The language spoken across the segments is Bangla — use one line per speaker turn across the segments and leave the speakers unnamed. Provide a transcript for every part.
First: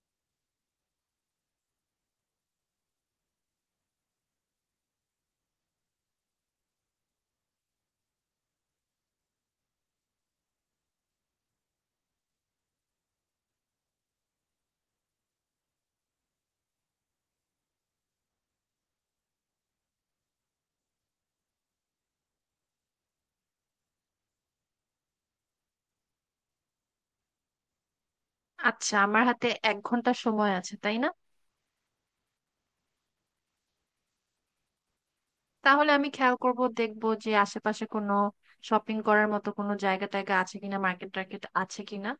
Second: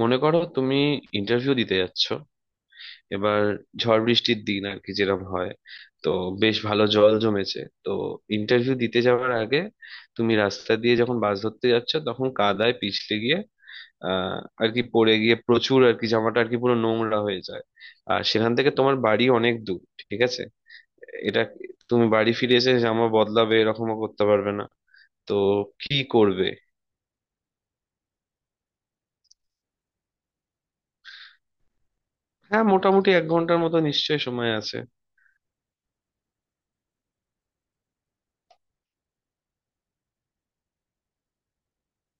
মনে করো তুমি ইন্টারভিউ দিতে যাচ্ছ। এবার ঝড় বৃষ্টির দিন আর কি, যেরকম হয়। তো বেশ ভালো জল জমেছে। তো ইন্টারভিউ দিতে যাওয়ার আগে তুমি রাস্তা দিয়ে যখন বাস ধরতে যাচ্ছ, তখন কাদায় পিছলে গিয়ে আহ আর কি পড়ে গিয়ে প্রচুর আর কি জামাটা আর কি পুরো নোংরা হয়ে যায়। আর সেখান থেকে তোমার বাড়ি অনেক দূর। ঠিক আছে? এটা, তুমি বাড়ি ফিরে এসে জামা বদলাবে এরকমও করতে পারবে না। তো কি করবে?
আচ্ছা, আমার হাতে 1 ঘন্টা সময় আছে, তাই না?
হ্যাঁ, মোটামুটি 1 ঘন্টার মতো নিশ্চয়ই সময় আছে।
তাহলে আমি খেয়াল করব, দেখব যে আশেপাশে কোনো শপিং করার মতো কোনো জায়গা টায়গা আছে কিনা, মার্কেট টার্কেট আছে কিনা।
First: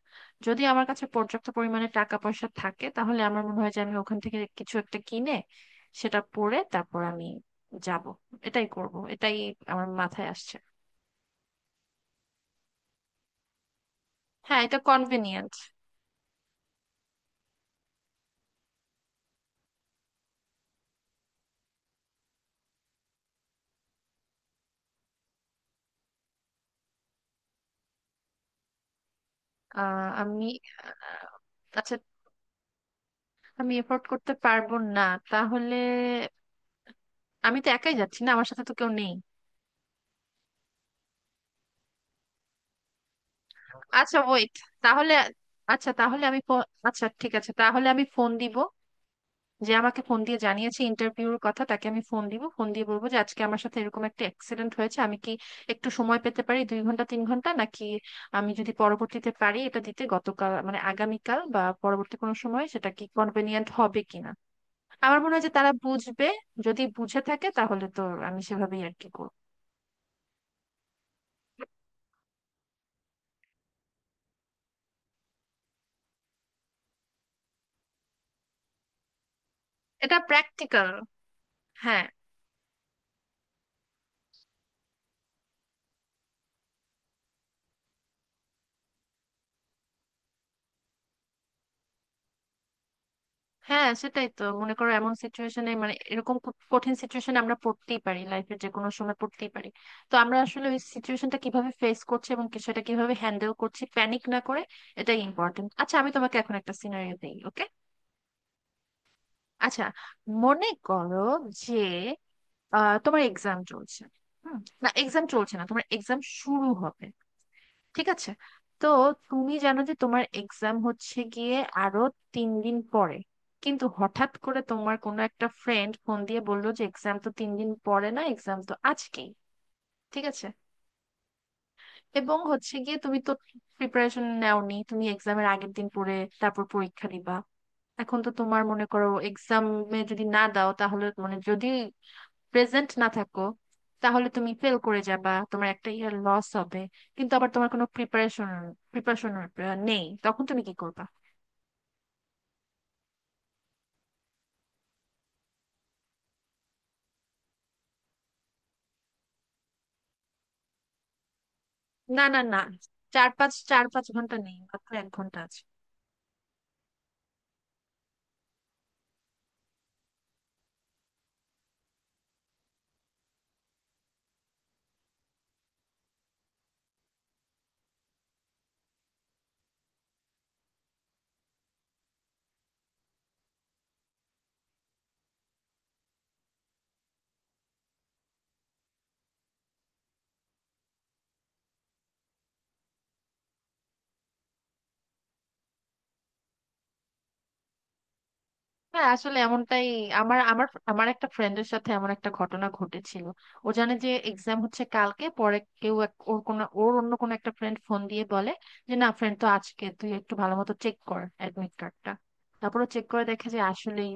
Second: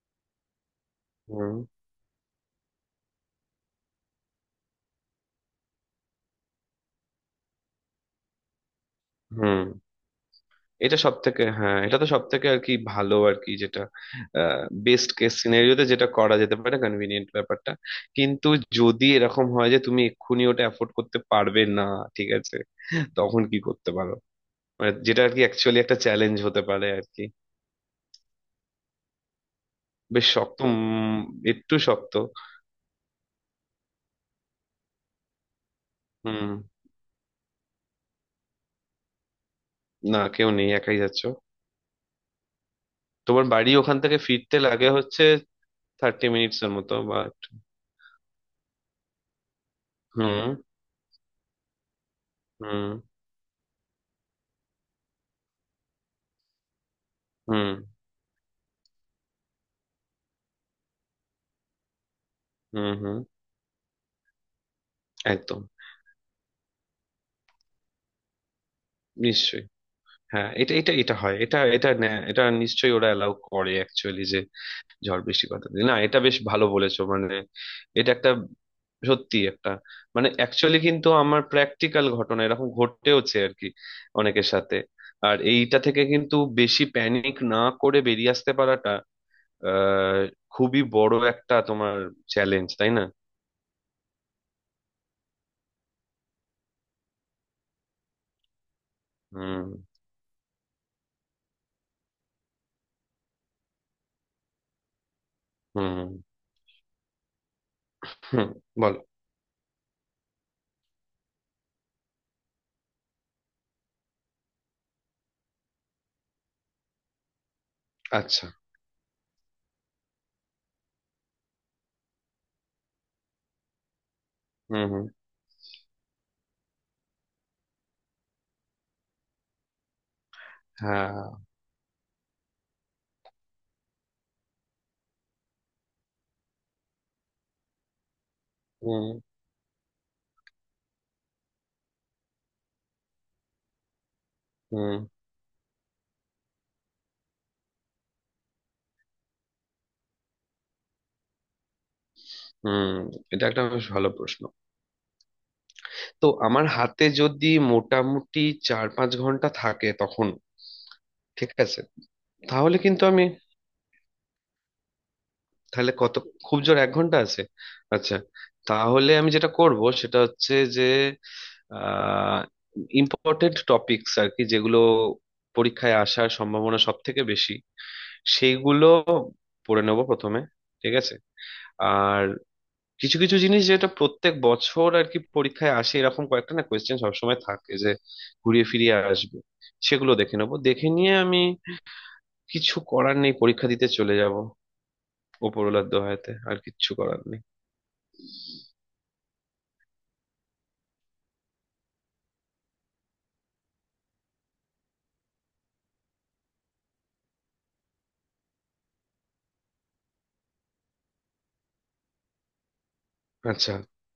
যদি আমার কাছে পর্যাপ্ত
হুম।
পরিমাণে টাকা পয়সা থাকে, তাহলে আমার মনে হয় যে আমি ওখান থেকে কিছু একটা কিনে সেটা পরে তারপর আমি যাব। এটাই করব, এটাই
হুম।
আমার মাথায় আসছে।
এটা সব থেকে হ্যাঁ এটা তো সব থেকে আর কি ভালো আর কি, যেটা
হ্যাঁ, এটা
বেস্ট কেস
কনভিনিয়েন্ট।
সিনারিওতে যেটা করা যেতে পারে। কনভিনিয়েন্ট ব্যাপারটা। কিন্তু যদি এরকম হয় যে তুমি এক্ষুনি ওটা অ্যাফোর্ড করতে পারবে না, ঠিক আছে, তখন কি করতে পারো? মানে যেটা আর কি অ্যাকচুয়ালি একটা চ্যালেঞ্জ হতে পারে আর কি। বেশ
আমি
শক্ত।
আহ,
একটু
আচ্ছা,
শক্ত।
আমি এফোর্ট করতে পারবো না তাহলে।
হুম।
আমি তো একাই যাচ্ছি না, আমার সাথে তো কেউ নেই।
না, কেউ নেই, একাই যাচ্ছ। তোমার বাড়ি ওখান থেকে
আচ্ছা, ওয়েট।
ফিরতে লাগে
তাহলে
হচ্ছে
আচ্ছা, তাহলে
থার্টি
আমি
মিনিটস এর মতো
আচ্ছা
বা
ঠিক আছে,
একটু-
তাহলে আমি ফোন দিব। যে আমাকে ফোন দিয়ে
হুম।
জানিয়েছে ইন্টারভিউর কথা, তাকে আমি ফোন দিব, ফোন দিয়ে
হুম।
বলবো যে আজকে আমার সাথে এরকম একটা অ্যাক্সিডেন্ট হয়েছে, আমি কি একটু সময় পেতে পারি? 2 ঘন্টা 3 ঘন্টা
হুম।
নাকি আমি যদি পরবর্তীতে পারি এটা দিতে, গতকাল মানে আগামীকাল বা পরবর্তী কোনো সময়,
হুম।
সেটা কি
হুম।
কনভেনিয়েন্ট হবে কিনা। আমার মনে হয় যে
একদম।
তারা বুঝবে। যদি বুঝে থাকে তাহলে তো আমি সেভাবেই আর কি করবো।
নিশ্চয়ই। হ্যাঁ এটা এটা এটা হয় এটা এটা ন্যা- এটা নিশ্চয়ই ওরা অ্যালাউ করে অ্যাকচুয়ালি, যে ঝড় বৃষ্টি কথা দিয়ে না। এটা বেশ ভালো বলেছো, মানে এটা একটা সত্যি একটা,
এটা
মানে অ্যাকচুয়ালি
প্র্যাকটিক্যাল।
কিন্তু আমার
হ্যাঁ,
প্র্যাকটিক্যাল ঘটনা এরকম ঘটেওছে আর কি, অনেকের সাথে। আর এইটা থেকে কিন্তু বেশি প্যানিক না করে বেরিয়ে আসতে পারাটা আহ খুবই বড় একটা তোমার চ্যালেঞ্জ, তাই না?
হ্যাঁ, সেটাই তো। মনে করো এমন সিচুয়েশনে, মানে এরকম খুব কঠিন সিচুয়েশনে আমরা পড়তেই পারি, লাইফের যে কোনো সময় পড়তেই
হুম।
পারি। তো আমরা আসলে ওই সিচুয়েশনটা কিভাবে ফেস করছি এবং সেটা কিভাবে হ্যান্ডেল করছি প্যানিক না করে, এটাই ইম্পর্টেন্ট। আচ্ছা,
হুম।
আমি তোমাকে এখন একটা সিনারিও দিই, ওকে?
হুম। বল।
আচ্ছা, মনে করো যে তোমার এক্সাম চলছে। হুম, না এক্সাম চলছে না, তোমার এক্সাম শুরু হবে। ঠিক আছে?
আচ্ছা।
তো তুমি জানো যে তোমার এক্সাম হচ্ছে গিয়ে আরো 3 দিন পরে। কিন্তু হঠাৎ করে
হুম।
তোমার
হুম।
কোনো একটা ফ্রেন্ড ফোন দিয়ে বললো যে এক্সাম তো 3 দিন পরে না, এক্সাম তো আজকেই। ঠিক আছে?
হ্যাঁ।
এবং হচ্ছে গিয়ে, তুমি তো প্রিপারেশন নেওনি, তুমি এক্সামের আগের দিন পরে তারপর পরীক্ষা দিবা। এখন তো তোমার, মনে
হুম।
করো, এক্সামে যদি না দাও, তাহলে মানে যদি প্রেজেন্ট না থাকো, তাহলে তুমি ফেল
হুম।
করে যাবা, তোমার একটা ইয়ার লস হবে। কিন্তু আবার তোমার কোনো প্রিপারেশন প্রিপারেশন নেই, তখন তুমি কি করবা?
হুম। এটা একটা বেশ ভালো প্রশ্ন। তো আমার হাতে যদি মোটামুটি 4-5 ঘন্টা থাকে তখন, ঠিক আছে,
না, না, না,
তাহলে কিন্তু আমি—
চার পাঁচ ঘন্টা নেই, মাত্র 1 ঘন্টা আছে।
তাহলে কত, খুব জোর 1 ঘন্টা আছে। আচ্ছা। তাহলে আমি যেটা করব সেটা হচ্ছে যে আহ ইম্পর্টেন্ট টপিকস আর কি, যেগুলো পরীক্ষায় আসার সম্ভাবনা সব থেকে বেশি, সেইগুলো পড়ে নেব প্রথমে। ঠিক আছে। আর কিছু কিছু জিনিস যেটা প্রত্যেক বছর আর কি পরীক্ষায় আসে, এরকম কয়েকটা না কোয়েশ্চেন সবসময় থাকে যে ঘুরিয়ে ফিরিয়ে আসবে, সেগুলো দেখে নেবো। দেখে নিয়ে আমি, কিছু করার নেই, পরীক্ষা দিতে চলে যাব। ওপরওয়ালার দোহাইতে আর কিচ্ছু করার নেই।
হ্যাঁ, আসলে এমনটাই। আমার আমার আমার একটা ফ্রেন্ডের সাথে এমন একটা ঘটনা ঘটেছিল। ও জানে যে এক্সাম হচ্ছে কালকে, পরে কেউ ওর কোনো ওর অন্য কোনো একটা ফ্রেন্ড ফোন দিয়ে বলে যে না ফ্রেন্ড, তো আজকে তুই একটু ভালো মতো চেক কর অ্যাডমিট কার্ডটা। তারপরে চেক করে দেখে যে
আচ্ছা।
আসলেই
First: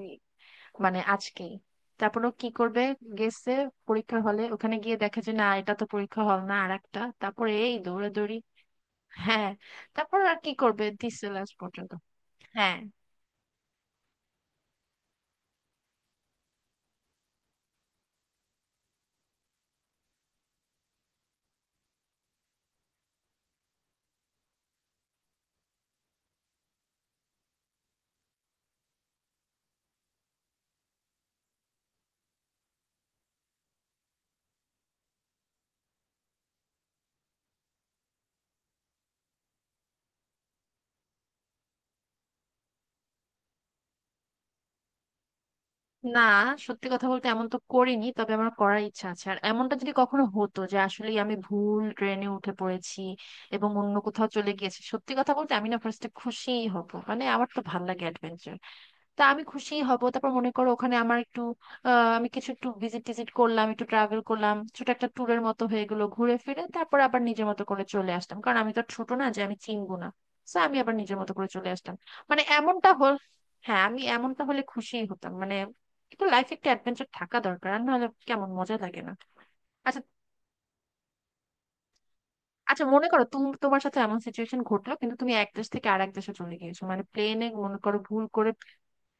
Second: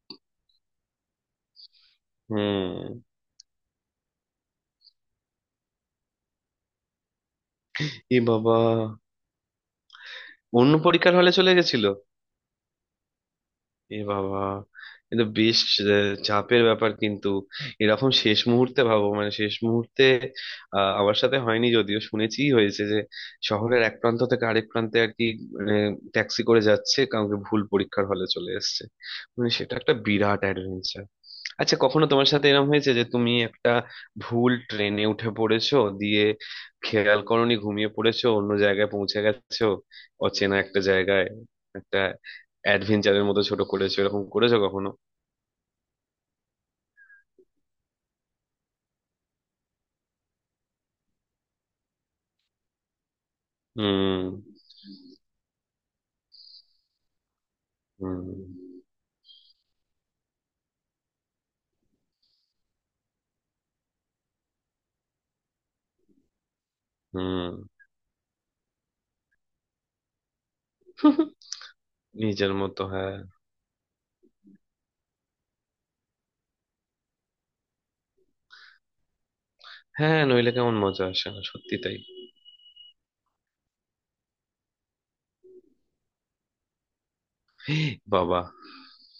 মানে আজকেই। তারপর ও কি করবে?
হুম।
গেছে পরীক্ষা হলে, ওখানে গিয়ে দেখে যে না, এটা তো পরীক্ষা হল না, আর একটা। তারপরে এই
এ
দৌড়াদৌড়ি।
বাবা।
হ্যাঁ। তারপর আর কি
অন্য
করবে,
পরীক্ষার
দিছে
হলে চলে
লাস্ট
গেছিল।
পর্যন্ত। হ্যাঁ।
এ বাবা। এ তো বেশ চাপের ব্যাপার কিন্তু। এরকম শেষ মুহূর্তে ভাবো, মানে শেষ মুহূর্তে আমার সাথে হয়নি, যদিও শুনেছি হয়েছে যে শহরের এক প্রান্ত থেকে আরেক প্রান্তে আর কি, মানে ট্যাক্সি করে যাচ্ছে কাউকে, ভুল পরীক্ষার হলে চলে এসেছে। মানে সেটা একটা বিরাট অ্যাডভেঞ্চার। আচ্ছা, কখনো তোমার সাথে এরকম হয়েছে যে তুমি একটা ভুল ট্রেনে উঠে পড়েছো, দিয়ে খেয়াল করোনি, ঘুমিয়ে পড়েছো, অন্য জায়গায় পৌঁছে গেছো, অচেনা একটা জায়গায়, একটা অ্যাডভেঞ্চারের মতো ছোট করেছো, এরকম করেছো কখনো?
না, সত্যি কথা বলতে এমন তো করিনি, তবে আমার করার ইচ্ছা আছে। আর এমনটা যদি কখনো হতো যে আসলে আমি ভুল ট্রেনে উঠে পড়েছি এবং অন্য
হুম।
কোথাও চলে গিয়েছি, সত্যি কথা বলতে আমি না ফার্স্টে খুশিই হব। মানে আমার তো ভাল লাগে
হুম।
অ্যাডভেঞ্চার। তা আমি খুশি হব। তারপর মনে করো ওখানে আমার একটু আমি কিছু একটু ভিজিট টিজিট করলাম, একটু ট্রাভেল করলাম, ছোট একটা ট্যুরের মতো হয়ে গেলো ঘুরে ফিরে, তারপর আবার নিজের
হুম।
মতো করে চলে আসলাম, কারণ আমি তো আর ছোট না যে আমি চিনবো না। তো আমি আবার নিজের মতো করে চলে আসলাম। মানে
নিজের মতো,
এমনটা হল,
হ্যাঁ।
হ্যাঁ, আমি এমনটা হলে খুশিই হতাম। মানে একটু লাইফে একটা অ্যাডভেঞ্চার থাকা দরকার, আর নাহলে কেমন মজা লাগে না। আচ্ছা,
হ্যাঁ, নইলে কেমন মজা আসে না, সত্যি তাই।
আচ্ছা, মনে করো তুমি, তোমার সাথে এমন সিচুয়েশন ঘটলো, কিন্তু তুমি এক দেশ থেকে আরেক দেশে চলে গিয়েছো, মানে প্লেনে, মনে করো, ভুল
বাবা।
করে।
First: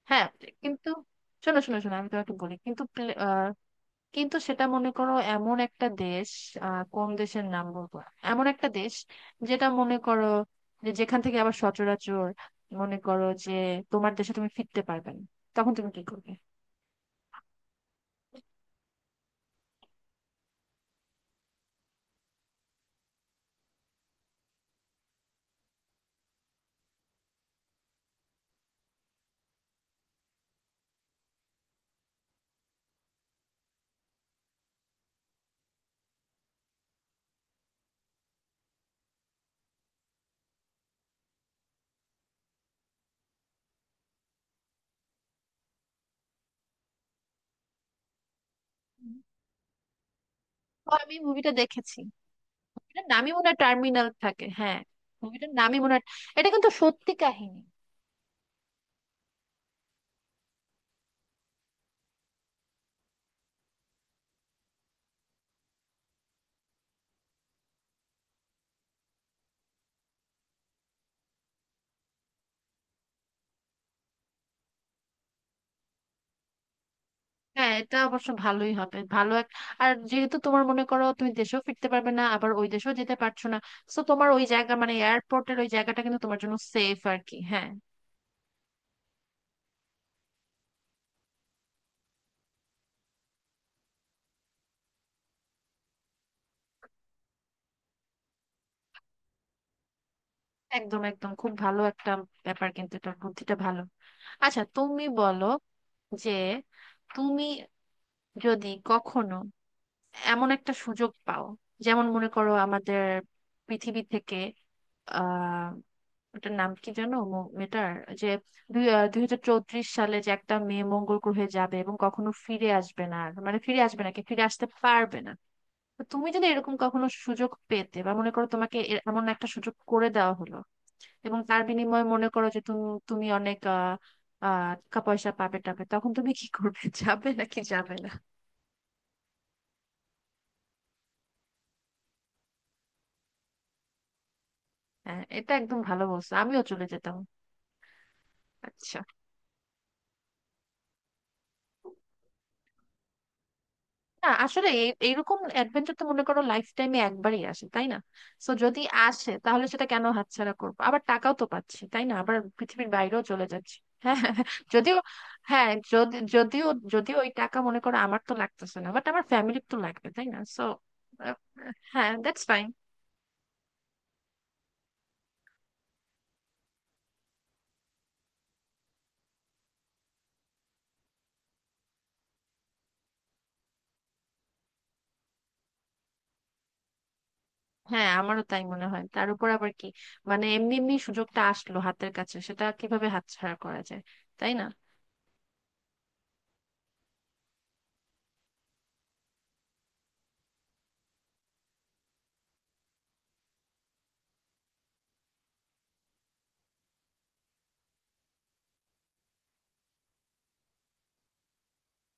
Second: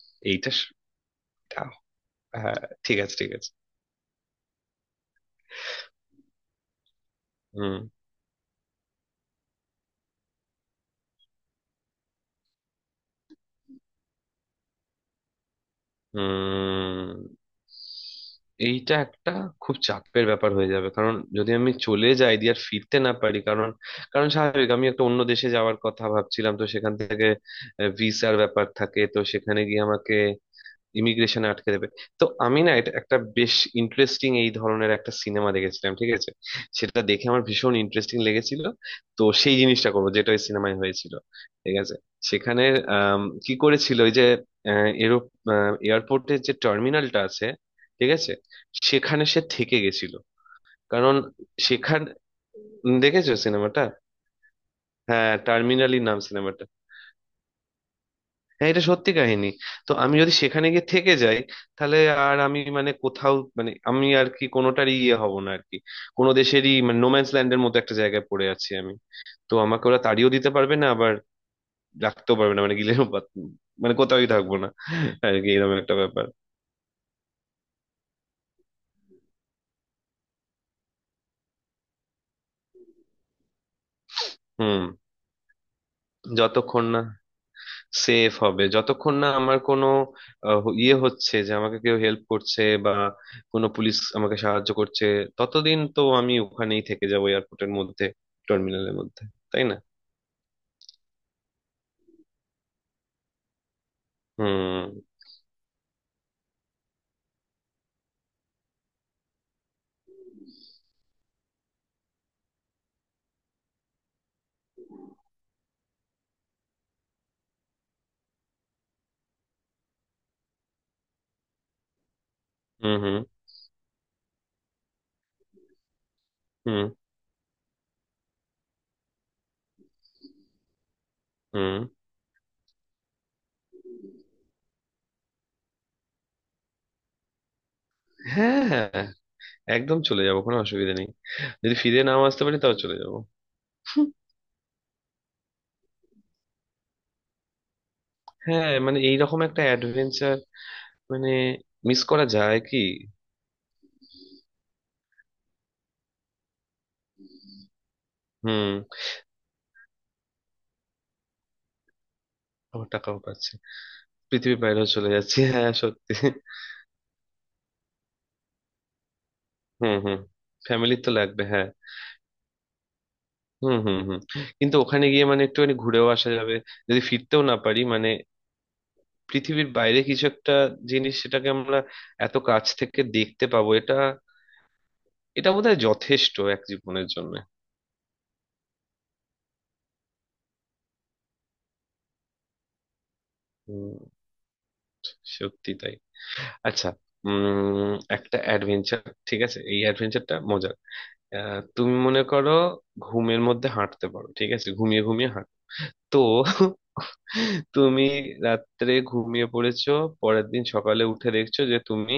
হ্যাঁ।
এইটা স-
কিন্তু শোনো,
দাও।
শোনো, শোনো, আমি তোমাকে বলি,
হ্যাঁ,
কিন্তু
ঠিক আছে, ঠিক আছে।
কিন্তু সেটা মনে করো এমন একটা দেশ, কোন দেশের নাম
হুম।
বলবো, এমন একটা দেশ যেটা মনে করো যে, যেখান থেকে আবার সচরাচর, মনে করো যে তোমার দেশে তুমি ফিরতে পারবে না, তখন তুমি কি করবে?
হুম। এইটা একটা খুব চাপের ব্যাপার হয়ে যাবে, কারণ যদি আমি চলে যাই দিয়ে আর ফিরতে না পারি, কারণ কারণ স্বাভাবিক আমি একটা অন্য দেশে যাওয়ার কথা ভাবছিলাম, তো সেখান থেকে ভিসার ব্যাপার থাকে, তো সেখানে গিয়ে আমাকে ইমিগ্রেশনে আটকে দেবে। তো আমি না, এটা একটা বেশ ইন্টারেস্টিং, এই ধরনের একটা সিনেমা দেখেছিলাম, ঠিক আছে, সেটা দেখে আমার ভীষণ ইন্টারেস্টিং লেগেছিল। তো সেই জিনিসটা করবো যেটা ওই সিনেমায় হয়েছিল। ঠিক আছে। সেখানে, কি করেছিল, ওই যে এরো এয়ারপোর্টের যে টার্মিনালটা আছে, ঠিক আছে, সেখানে সে থেকে গেছিল।
ও, আমি
কারণ
মুভিটা দেখেছি।
সেখান—
মুভিটার নামই
দেখেছো
মনে হয়
সিনেমাটা?
টার্মিনাল থাকে, হ্যাঁ।
হ্যাঁ,
মুভিটার নামই মনে
টার্মিনালি
হয়।
নাম
এটা
সিনেমাটা।
কিন্তু সত্যি কাহিনী।
হ্যাঁ, এটা সত্যি কাহিনী। তো আমি যদি সেখানে গিয়ে থেকে যাই, তাহলে আর আমি মানে কোথাও মানে আমি আর কি কোনোটারই ইয়ে হব না আর কি, কোনো দেশেরই। মানে নোম্যান্স ল্যান্ডের মতো একটা জায়গায় পড়ে আছি আমি। তো আমাকে ওরা তাড়িয়েও দিতে পারবে না, আবার রাখতেও পারবে না। মানে মানে কোথাওই থাকবো না আর কি, এরকম একটা ব্যাপার।
হ্যাঁ, এটা অবশ্য ভালোই হবে, ভালো এক। আর যেহেতু তোমার, মনে করো, তুমি দেশেও ফিরতে পারবে না আবার ওই দেশেও যেতে পারছো না, তো তোমার ওই জায়গা
হুম।
মানে এয়ারপোর্টের ওই জায়গাটা কিন্তু তোমার জন্য
যতক্ষণ
সেফ
না
আর কি, হ্যাঁ।
সেফ হবে, যতক্ষণ না আমার কোনো ইয়ে হচ্ছে, যে আমাকে কেউ হেল্প করছে বা কোনো পুলিশ আমাকে সাহায্য করছে, ততদিন তো আমি ওখানেই থেকে যাবো এয়ারপোর্টের মধ্যে, টার্মিনালের মধ্যে, তাই না?
একদম, একদম, খুব ভালো একটা ব্যাপার কিন্তু এটা, বুদ্ধিটা ভালো। আচ্ছা,
হুম।
তুমি বলো যে তুমি যদি কখনো এমন একটা সুযোগ পাও, যেমন মনে করো আমাদের পৃথিবী থেকে, ওটার নাম কি জানো, মেয়েটার যে 2034 সালে যে একটা মেয়ে মঙ্গল গ্রহে যাবে এবং কখনো ফিরে
হুম।
আসবে না,
হুম।
আর মানে ফিরে আসবে না কি ফিরে আসতে পারবে না। তো তুমি যদি এরকম
হুম।
কখনো সুযোগ পেতে, বা মনে করো তোমাকে এমন একটা সুযোগ করে দেওয়া হলো, এবং তার
হুম।
বিনিময়ে মনে করো যে তুমি, তুমি অনেক আহ আহ, টাকা পয়সা পাবে টাবে, তখন তুমি কি করবে? যাবে নাকি যাবে না?
হ্যাঁ, হ্যাঁ, একদম চলে যাবো, কোনো অসুবিধা নেই। যদি ফিরে নাও আসতে পারি তাও চলে যাবো।
হ্যাঁ, এটা একদম ভালো বলছো, আমিও চলে যেতাম।
হ্যাঁ,
আচ্ছা,
মানে এইরকম একটা অ্যাডভেঞ্চার মানে মিস করা যায় কি?
না আসলে এইরকম অ্যাডভেঞ্চার তো মনে করো লাইফ টাইমে একবারই আসে, তাই না? তো
হুম।
যদি আসে, তাহলে সেটা কেন হাতছাড়া করবো? আবার টাকাও তো পাচ্ছি, তাই না, আবার পৃথিবীর
আমার টাকাও
বাইরেও চলে
পাচ্ছে,
যাচ্ছি। হ্যাঁ,
পৃথিবীর বাইরেও
যদিও,
চলে যাচ্ছি।
হ্যাঁ
হ্যাঁ, সত্যি।
যদি, যদিও যদিও ওই টাকা, মনে করো, আমার তো লাগতেছে না, বাট আমার ফ্যামিলির তো
হুম।
লাগবে,
হুম।
তাই না, সো
ফ্যামিলি তো লাগবে, হ্যাঁ।
হ্যাঁ, দ্যাটস ফাইন।
হুম। হুম। হুম। কিন্তু ওখানে গিয়ে মানে একটুখানি ঘুরেও আসা যাবে, যদি ফিরতেও না পারি মানে। পৃথিবীর বাইরে কিছু একটা জিনিস সেটাকে আমরা এত কাছ থেকে দেখতে পাবো, এটা এটা বোধহয় যথেষ্ট এক জীবনের জন্য।
হ্যাঁ, আমারও তাই মনে হয়, তার উপর আবার কি, মানে এমনি এমনি সুযোগটা আসলো হাতের কাছে, সেটা কিভাবে হাতছাড়া করা
হুম,
যায়, তাই না?
সত্যি তাই। আচ্ছা। একটা অ্যাডভেঞ্চার, ঠিক আছে, এই অ্যাডভেঞ্চারটা মজার। তুমি মনে করো ঘুমের মধ্যে হাঁটতে পারো, ঠিক আছে, ঘুমিয়ে ঘুমিয়ে হাঁটো। তো তুমি রাত্রে ঘুমিয়ে পড়েছো, পরের দিন সকালে উঠে দেখছো যে তুমি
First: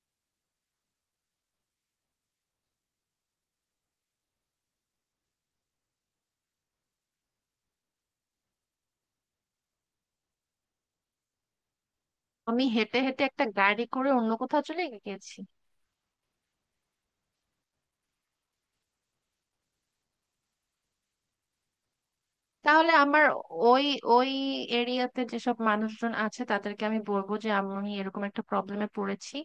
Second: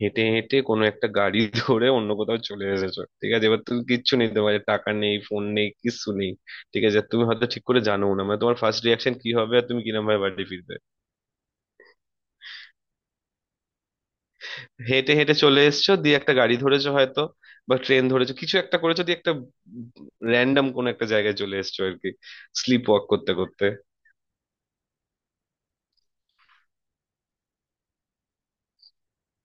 হেঁটে হেঁটে কোনো একটা গাড়ি ধরে অন্য কোথাও চলে এসেছো। ঠিক আছে, এবার তুমি কিচ্ছু নেই, তোমার টাকা নেই, ফোন নেই, কিচ্ছু নেই। ঠিক আছে, তুমি হয়তো ঠিক করে জানো না মানে তোমার ফার্স্ট রিয়াকশন কি হবে আর তুমি কিরম ভাবে বাড়ি ফিরবে।
আমি হেঁটে হেঁটে একটা গাড়ি করে অন্য কোথাও চলে
হেঁটে হেঁটে
গেছি?
চলে এসেছো দিয়ে একটা গাড়ি ধরেছো হয়তো, বা ট্রেন ধরেছো, কিছু একটা করেছো দিয়ে একটা র্যান্ডম কোন একটা জায়গায় চলে এসেছো আর কি, স্লিপ
তাহলে
ওয়াক
আমার,
করতে করতে।
ওই ওই এরিয়াতে যেসব মানুষজন আছে তাদেরকে আমি বলবো যে আমি এরকম একটা প্রবলেমে পড়েছি,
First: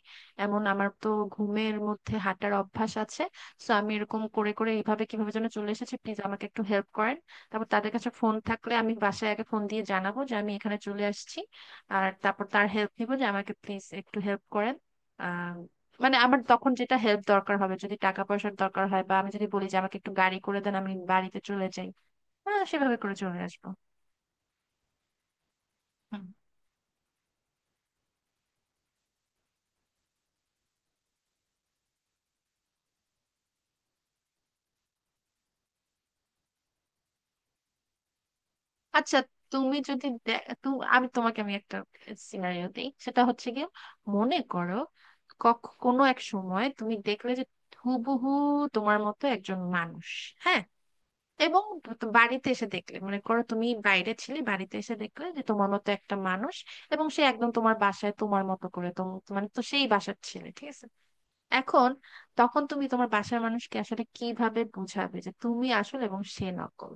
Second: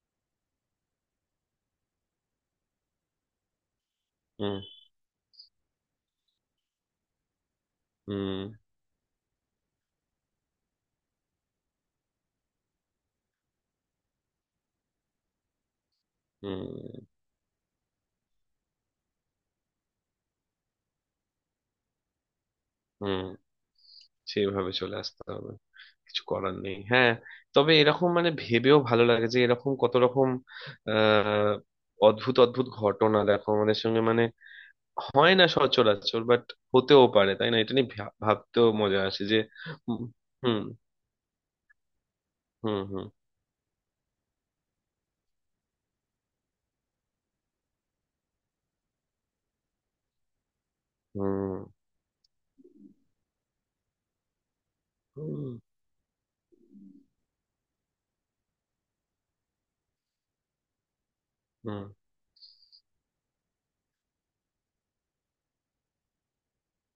এমন আমার তো ঘুমের মধ্যে হাঁটার অভ্যাস আছে, সো আমি এরকম করে
হুম।
করে এইভাবে কিভাবে যেন চলে এসেছি, প্লিজ আমাকে একটু হেল্প করেন। তারপর তাদের কাছে ফোন
হুম।
থাকলে আমি বাসায় আগে ফোন দিয়ে জানাবো যে আমি এখানে চলে আসছি। আর তারপর তার হেল্প নিবো যে আমাকে প্লিজ একটু হেল্প করেন। আহ মানে আমার তখন যেটা
হুম।
হেল্প দরকার হবে, যদি টাকা পয়সার দরকার হয়, বা আমি যদি বলি যে আমাকে একটু গাড়ি করে দেন, আমি বাড়িতে চলে যাই। হ্যাঁ, সেভাবে করে
হুম।
চলে আসবো।
সেইভাবে চলে আসতে হবে, কিছু
হুম।
করার নেই, হ্যাঁ। তবে এরকম মানে ভেবেও ভালো লাগে, যে এরকম কত রকম আহ অদ্ভুত অদ্ভুত ঘটনা দেখো আমাদের সঙ্গে মানে, হয় না সচরাচর, বাট হতেও পারে, তাই না? এটা নিয়ে ভাবতেও মজা
আচ্ছা,
আসে যে—
তুমি
হুম।
যদি
হুম।
আমি তোমাকে আমি একটা সিনারিও
হুম।
দিই,
হুম।
সেটা হচ্ছে গিয়ে, মনে করো কোনো এক সময় তুমি দেখলে যে হুবহু তোমার মতো একজন মানুষ, হ্যাঁ,
হুম।
এবং তো বাড়িতে এসে দেখলে, মনে করো তুমি বাইরে ছিলে, বাড়িতে এসে দেখলে যে
হুম।
তোমার মতো একটা মানুষ, এবং সে একদম তোমার বাসায় তোমার মতো করে মানে তো সেই বাসার ছেলে, ঠিক আছে?
হুম।
এখন তখন তুমি তোমার বাসার মানুষকে আসলে কিভাবে বুঝাবে যে তুমি আসল এবং সে নকল?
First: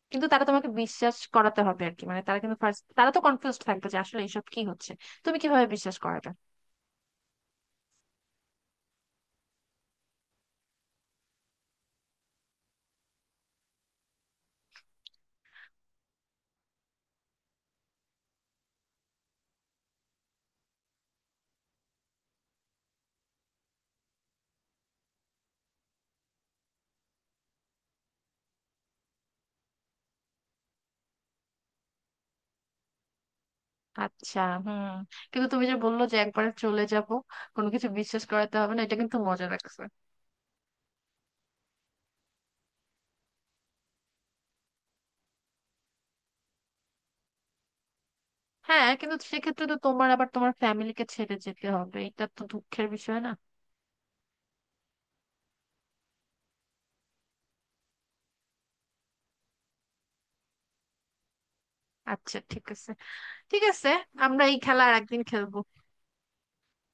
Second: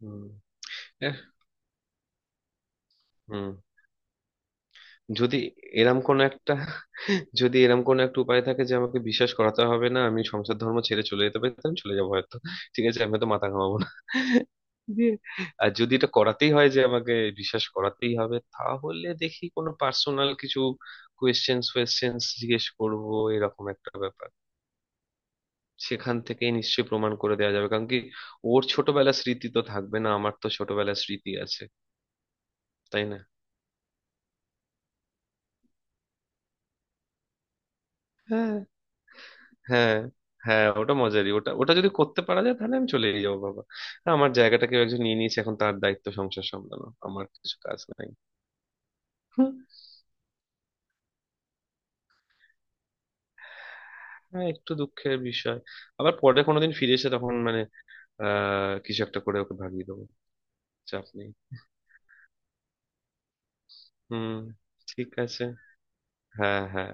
হুম,
কিন্তু তারা, তোমাকে
এহ,
বিশ্বাস করাতে হবে আর কি, মানে তারা কিন্তু ফার্স্ট, তারা তো
হুম।
কনফিউজড থাকবে যে আসলে এইসব কি হচ্ছে। তুমি
যদি
কিভাবে বিশ্বাস
এরম কোন
করাবে?
একটা যদি এরম কোন একটা উপায় থাকে যে আমাকে বিশ্বাস করাতে হবে না, আমি সংসার ধর্ম ছেড়ে চলে যেতে পারি, তাহলে আমি চলে যাবো হয়তো। ঠিক আছে, আমি তো মাথা ঘামাবো না দিয়ে। আর যদি এটা করাতেই হয় যে আমাকে বিশ্বাস করাতেই হবে, তাহলে দেখি, কোনো পার্সোনাল কিছু কোয়েশ্চেন্স ফোয়েশ্চেন্স জিজ্ঞেস করব, এরকম একটা ব্যাপার। সেখান থেকে নিশ্চয়ই প্রমাণ করে দেওয়া যাবে, কারণ কি, ওর ছোটবেলার স্মৃতি তো থাকবে না, আমার তো ছোটবেলার স্মৃতি আছে। তাই না?
আচ্ছা, হুম, কিন্তু তুমি যে বললো যে একবার চলে যাব, কোনো কিছু বিশ্বাস করাতে
হ্যাঁ,
হবে না, এটা কিন্তু মজা লাগছে।
হ্যাঁ। হ্যাঁ, ওটা মজারই। ওটা ওটা যদি করতে পারা যায় তাহলে আমি চলেই যাবো বাবা। হ্যাঁ, আমার জায়গাটা কেউ একজন নিয়ে নিয়েছে, এখন তার দায়িত্ব সংসার সামলানো, আমার কিছু কাজ নাই।
হ্যাঁ, কিন্তু
হুম,
সেক্ষেত্রে তো তোমার আবার তোমার ফ্যামিলিকে ছেড়ে যেতে হবে, এটা তো দুঃখের বিষয় না?
হ্যাঁ, একটু দুঃখের বিষয়। আবার পরে কোনোদিন ফিরে এসে তখন মানে কিছু একটা করে ওকে ভাগিয়ে দেবো। চাপ নেই।
আচ্ছা, ঠিক আছে, ঠিক আছে,
হুম।
আমরা এই খেলা আর
ঠিক
একদিন
আছে।
খেলবো।
হ্যাঁ, হ্যাঁ।